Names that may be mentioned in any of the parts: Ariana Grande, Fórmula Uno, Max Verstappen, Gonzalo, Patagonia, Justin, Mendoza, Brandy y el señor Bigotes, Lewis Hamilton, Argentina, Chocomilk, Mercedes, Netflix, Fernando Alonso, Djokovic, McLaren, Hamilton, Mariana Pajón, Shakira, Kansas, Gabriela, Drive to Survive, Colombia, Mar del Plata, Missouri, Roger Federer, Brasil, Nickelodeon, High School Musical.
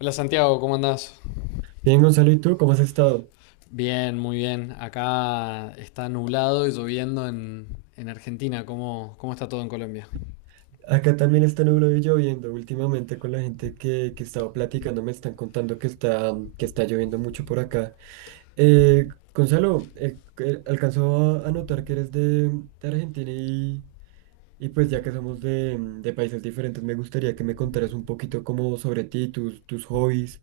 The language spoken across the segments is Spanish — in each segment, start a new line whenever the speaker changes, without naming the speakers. Hola Santiago, ¿cómo andás?
Bien, Gonzalo, ¿y tú cómo has estado?
Bien, muy bien. Acá está nublado y lloviendo en Argentina. ¿Cómo está todo en Colombia?
Acá también está nublado y lloviendo. Últimamente con la gente que estaba platicando me están contando que que está lloviendo mucho por acá. Gonzalo, alcanzó a notar que eres de Argentina y pues ya que somos de de países diferentes, me gustaría que me contaras un poquito como sobre ti, tus hobbies,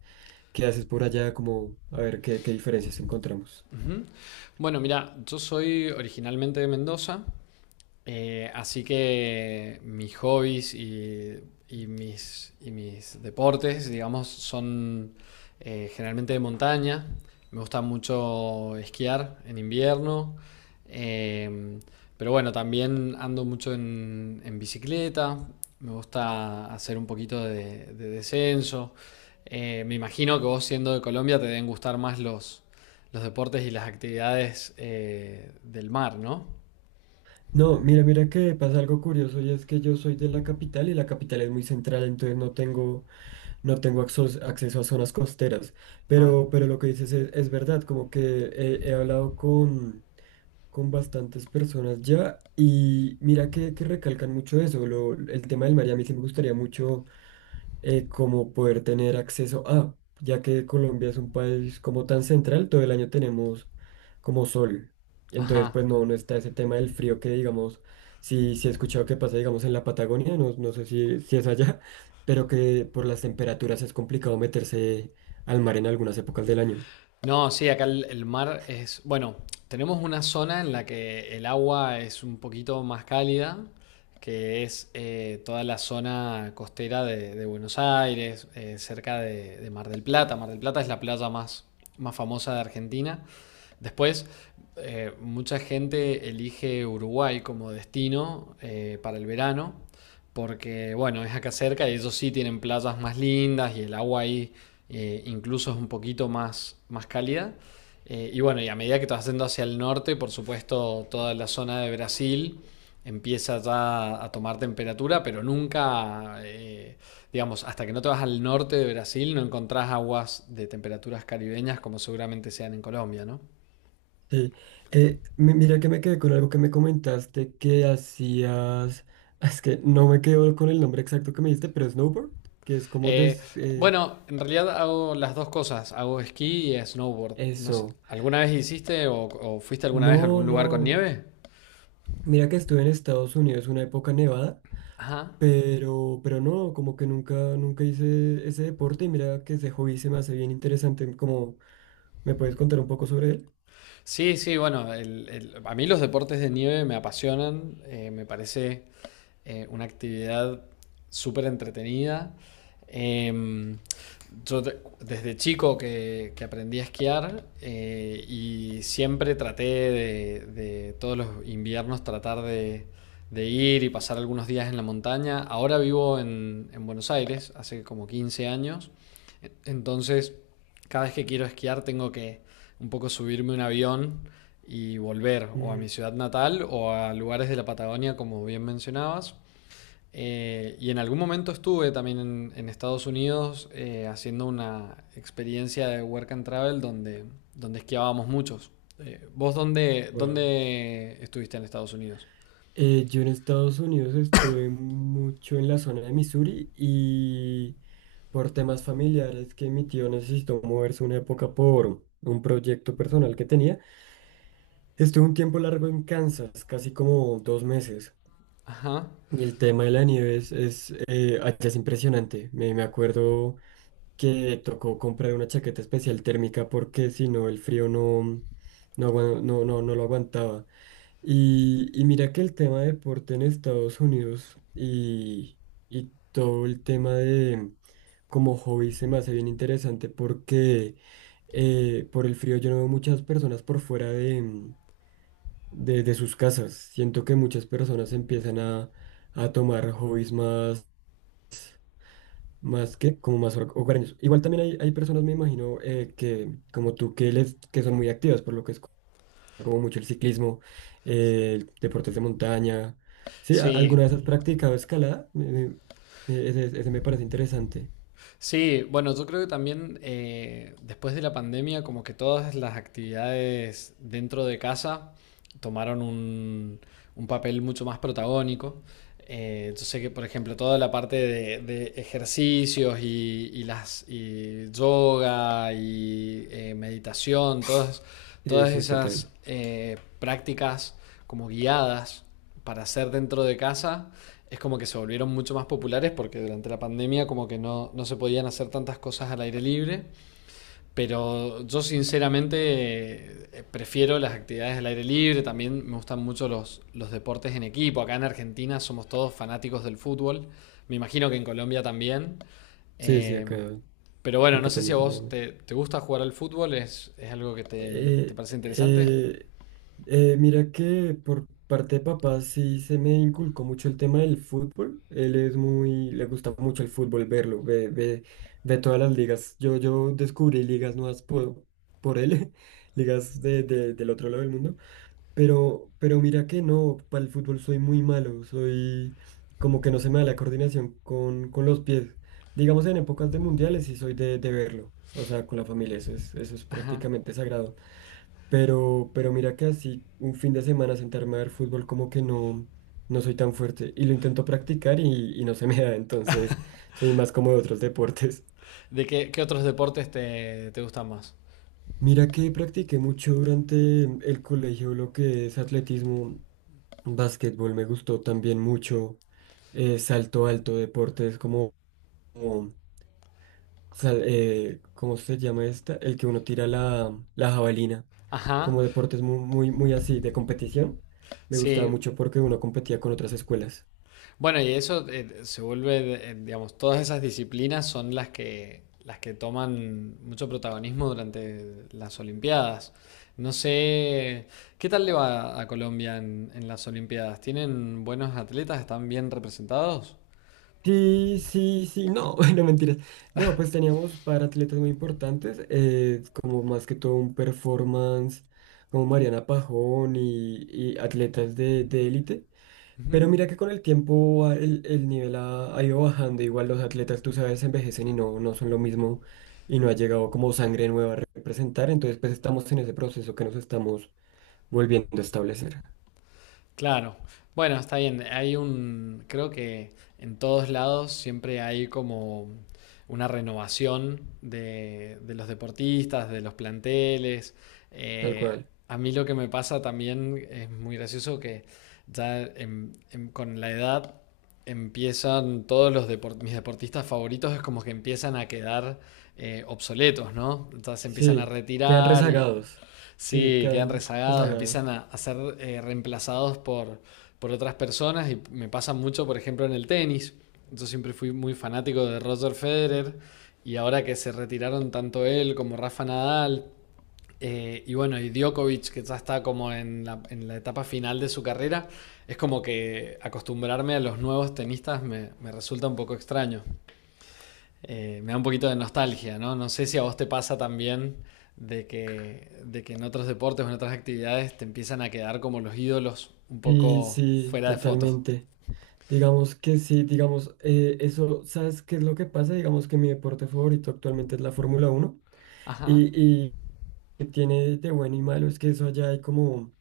qué haces por allá, como a ver qué diferencias encontramos.
Bueno, mira, yo soy originalmente de Mendoza, así que mis hobbies y mis deportes, digamos, son generalmente de montaña. Me gusta mucho esquiar en invierno, eh, pero bueno, también ando mucho en bicicleta, me gusta hacer un poquito de descenso. Me imagino que vos siendo de Colombia te deben gustar más los deportes y las actividades del mar, ¿no?
No, mira, mira que pasa algo curioso y es que yo soy de la capital y la capital es muy central, entonces no tengo acceso a zonas costeras.
Ah,
Pero lo que dices es verdad, como que he hablado con bastantes personas ya y mira que recalcan mucho eso, el tema del mar y a mí sí me gustaría mucho como poder tener acceso a, ya que Colombia es un país como tan central, todo el año tenemos como sol. Entonces,
ajá.
pues no está ese tema del frío que digamos, si he escuchado que pasa, digamos, en la Patagonia, no sé si es allá, pero que por las temperaturas es complicado meterse al mar en algunas épocas del año.
No, sí, acá el mar es, bueno, tenemos una zona en la que el agua es un poquito más cálida, que es toda la zona costera de Buenos Aires, cerca de Mar del Plata. Mar del Plata es la playa más famosa de Argentina. Después, mucha gente elige Uruguay como destino para el verano, porque bueno, es acá cerca y ellos sí tienen playas más lindas y el agua ahí incluso es un poquito más cálida. Y bueno, y a medida que te vas yendo hacia el norte, por supuesto, toda la zona de Brasil empieza ya a tomar temperatura, pero nunca, digamos, hasta que no te vas al norte de Brasil, no encontrás aguas de temperaturas caribeñas como seguramente sean en Colombia, ¿no?
Sí. Mira que me quedé con algo que me comentaste que hacías, es que no me quedo con el nombre exacto que me diste, pero snowboard, que es como
Eh, bueno, en realidad hago las dos cosas, hago esquí y snowboard. No sé,
eso.
¿alguna vez hiciste o fuiste alguna vez a
No,
algún lugar con
no.
nieve?
Mira que estuve en Estados Unidos una época nevada,
Ajá.
pero no, como que nunca hice ese deporte y mira que ese hobby se me hace bien interesante. Como, ¿me puedes contar un poco sobre él?
Sí, sí, bueno, a mí los deportes de nieve me apasionan, me parece una actividad súper entretenida. Em, yo desde chico que aprendí a esquiar y siempre traté de todos los inviernos tratar de ir y pasar algunos días en la montaña. Ahora vivo en Buenos Aires, hace como 15 años, entonces cada vez que quiero esquiar tengo que un poco subirme un avión y volver o a mi
Mm,
ciudad natal o a lugares de la Patagonia, como bien mencionabas. Y en algún momento estuve también en Estados Unidos haciendo una experiencia de work and travel donde esquiábamos muchos. ¿Vos dónde,
wow.
dónde estuviste en Estados Unidos?
Yo en Estados Unidos estuve mucho en la zona de Missouri y por temas familiares que mi tío necesitó moverse una época por un proyecto personal que tenía. Estuve un tiempo largo en Kansas, casi como 2 meses,
Ajá.
y el tema de la nieve allá es impresionante. Me acuerdo que tocó comprar una chaqueta especial térmica porque si no el frío no, no, agua- no, no, no lo aguantaba. Y mira que el tema de deporte en Estados Unidos y todo el tema de como hobby se me hace bien interesante porque por el frío yo no veo muchas personas por fuera de sus casas. Siento que muchas personas empiezan a tomar hobbies más, más que como más hogareños. Igual también hay personas, me imagino, que como tú, que son muy activas, por lo que es como mucho el ciclismo, el deportes de montaña. Sí,
Sí,
¿alguna vez has practicado escalada? Ese, ese me parece interesante.
sí, bueno, yo creo que también después de la pandemia, como que todas las actividades dentro de casa tomaron un papel mucho más protagónico. Yo sé que, por ejemplo, toda la parte de ejercicios y las y yoga y meditación, todas,
Sí,
todas
sí,
esas
total.
prácticas como guiadas para hacer dentro de casa, es como que se volvieron mucho más populares porque durante la pandemia como que no se podían hacer tantas cosas al aire libre, pero yo sinceramente prefiero las actividades al aire libre, también me gustan mucho los deportes en equipo, acá en Argentina somos todos fanáticos del fútbol, me imagino que en Colombia también.
Sí, sí,
Eh,
acá,
pero bueno, no
acá
sé si a
también se ve
vos
mucho.
te gusta jugar al fútbol, es algo que te
Eh,
parece interesante.
eh, mira que por parte de papá sí se me inculcó mucho el tema del fútbol. Él es muy, le gusta mucho el fútbol, verlo, ve todas las ligas. Yo descubrí ligas nuevas por él, ligas de, del otro lado del mundo. Pero mira que no, para el fútbol soy muy malo, soy como que no se me da la coordinación con los pies. Digamos en épocas de mundiales sí soy de verlo, o sea, con la familia, eso es prácticamente sagrado. Pero mira que así un fin de semana sentarme a ver fútbol como que no, no soy tan fuerte. Y lo intento practicar y no se me da, entonces soy más como de otros deportes.
¿De qué, otros deportes te gustan más?
Mira que practiqué mucho durante el colegio lo que es atletismo, básquetbol, me gustó también mucho, salto alto, deportes como ¿cómo se llama esta? El que uno tira la jabalina.
Ajá,
Como deportes muy, muy, muy así, de competición. Me gustaba
sí,
mucho porque uno competía con otras escuelas.
bueno, y eso se vuelve, digamos, todas esas disciplinas son las que toman mucho protagonismo durante las Olimpiadas. No sé, ¿qué tal le va a Colombia en las Olimpiadas? ¿Tienen buenos atletas? ¿Están bien representados?
Sí, sí, sí, no, no mentiras. No, pues teníamos para atletas muy importantes, como más que todo un performance, como Mariana Pajón y atletas de élite. Pero
Ujú.
mira que con el tiempo el nivel ha ido bajando. Igual los atletas, tú sabes, envejecen y no son lo mismo y no ha llegado como sangre nueva a representar. Entonces, pues estamos en ese proceso que nos estamos volviendo a establecer.
Claro. Bueno, está bien. Hay creo que en todos lados siempre hay como una renovación de los deportistas, de los planteles.
Tal
Eh,
cual.
a mí lo que me pasa también es muy gracioso que ya con la edad empiezan todos los mis deportistas favoritos es como que empiezan a quedar obsoletos, ¿no? Entonces se empiezan a
Sí, quedan
retirar y,
rezagados. Sí,
sí, quedan
quedan
rezagados,
rezagados.
empiezan a ser reemplazados por otras personas y me pasa mucho, por ejemplo, en el tenis. Yo siempre fui muy fanático de Roger Federer y ahora que se retiraron tanto él como Rafa Nadal y bueno, y Djokovic, que ya está como en la, etapa final de su carrera, es como que acostumbrarme a los nuevos tenistas me resulta un poco extraño me da un poquito de nostalgia, ¿no? No sé si a vos te pasa también de que en otros deportes o en otras actividades te empiezan a quedar como los ídolos un
Sí,
poco
sí,
fuera de fotos.
totalmente. Digamos que sí, digamos, eso, ¿sabes qué es lo que pasa? Digamos que mi deporte favorito actualmente es la Fórmula uno
Ajá.
y que tiene de bueno y malo es que eso allá hay como,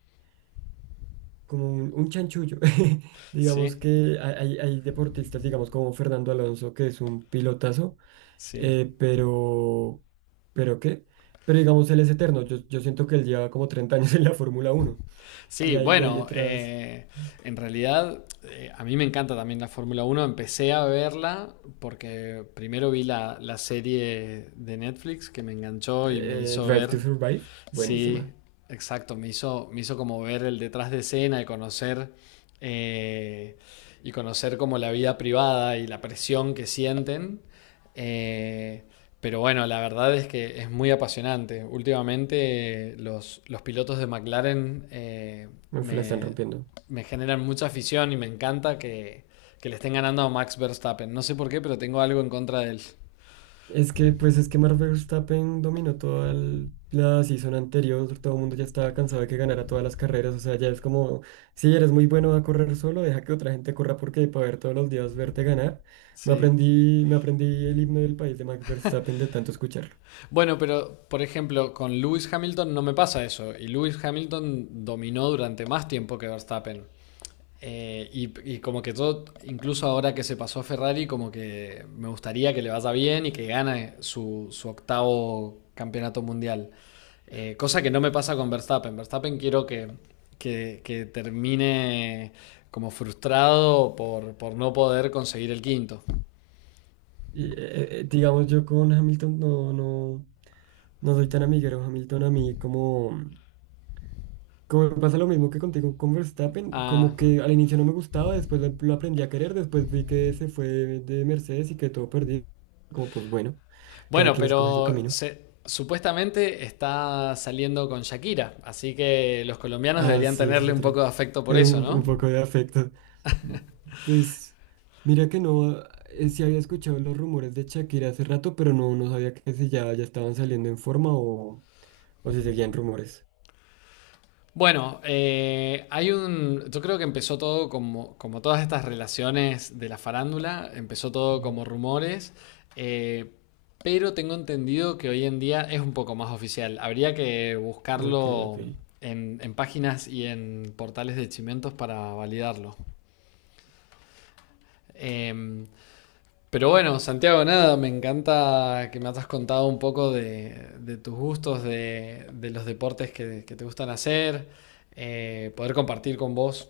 como un chanchullo. Digamos
Sí,
que hay deportistas, digamos como Fernando Alonso, que es un pilotazo,
sí.
eh, pero, ¿pero qué? Pero digamos, él es eterno. Yo siento que él lleva como 30 años en la Fórmula Uno.
Sí,
Y hay
bueno,
otras,
en realidad a mí me encanta también la Fórmula 1. Empecé a verla porque primero vi la serie de Netflix que me enganchó y me hizo
Drive to
ver.
Survive,
Sí,
buenísima.
exacto. Me hizo como ver el detrás de escena y conocer, eh, y conocer como la vida privada y la presión que sienten. Eh, pero bueno, la verdad es que es muy apasionante. Últimamente los pilotos de McLaren
Me la están
me,
rompiendo.
me generan mucha afición y me encanta que le estén ganando a Max Verstappen. No sé por qué, pero tengo algo en contra de él.
Es que, pues es que Max Verstappen dominó toda la season anterior, todo el mundo ya estaba cansado de que ganara todas las carreras, o sea, ya es como, si eres muy bueno a correr solo, deja que otra gente corra porque para ver todos los días verte ganar,
Sí.
me aprendí el himno del país de Max Verstappen de tanto escucharlo.
Bueno, pero por ejemplo, con Lewis Hamilton no me pasa eso. Y Lewis Hamilton dominó durante más tiempo que Verstappen. Y como que todo, incluso ahora que se pasó a Ferrari, como que me gustaría que le vaya bien y que gane su octavo campeonato mundial. Cosa que no me pasa con Verstappen. Verstappen quiero que, que termine como frustrado por no poder conseguir el quinto.
Y, digamos, yo con Hamilton no soy tan amiguero, Hamilton a mí como... Como me pasa lo mismo que contigo con Verstappen,
Ah,
como que al inicio no me gustaba, después lo aprendí a querer, después vi que se fue de Mercedes y que todo perdido. Como pues bueno, cada
bueno,
quien escoge su
pero
camino.
supuestamente está saliendo con Shakira, así que los colombianos
Ah,
deberían
sí, esa es
tenerle un
otra.
poco de afecto por eso,
Un
¿no?
poco de afecto. Pues mira que no, sí había escuchado los rumores de Shakira hace rato, pero no, no sabía que si ya, ya estaban saliendo en forma o si seguían rumores.
Bueno, hay un. yo creo que empezó todo como, todas estas relaciones de la farándula, empezó todo
Ujú.
como rumores, eh, pero tengo entendido que hoy en día es un poco más oficial. Habría que
Ok, ok.
buscarlo en páginas y en portales de chimentos para validarlo. Em, Pero bueno, Santiago, nada, me encanta que me has contado un poco de tus gustos, de los deportes que te gustan hacer, poder compartir con vos.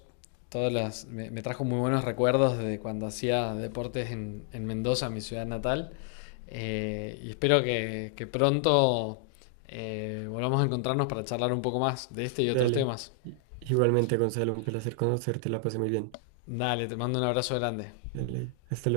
Me trajo muy buenos recuerdos de cuando hacía deportes en Mendoza, mi ciudad natal. Y espero que pronto volvamos a encontrarnos para charlar un poco más de este y otros
Dale.
temas.
Igualmente, Gonzalo, un placer conocerte, la pasé muy bien.
Dale, te mando un abrazo grande.
De ley. Hasta luego.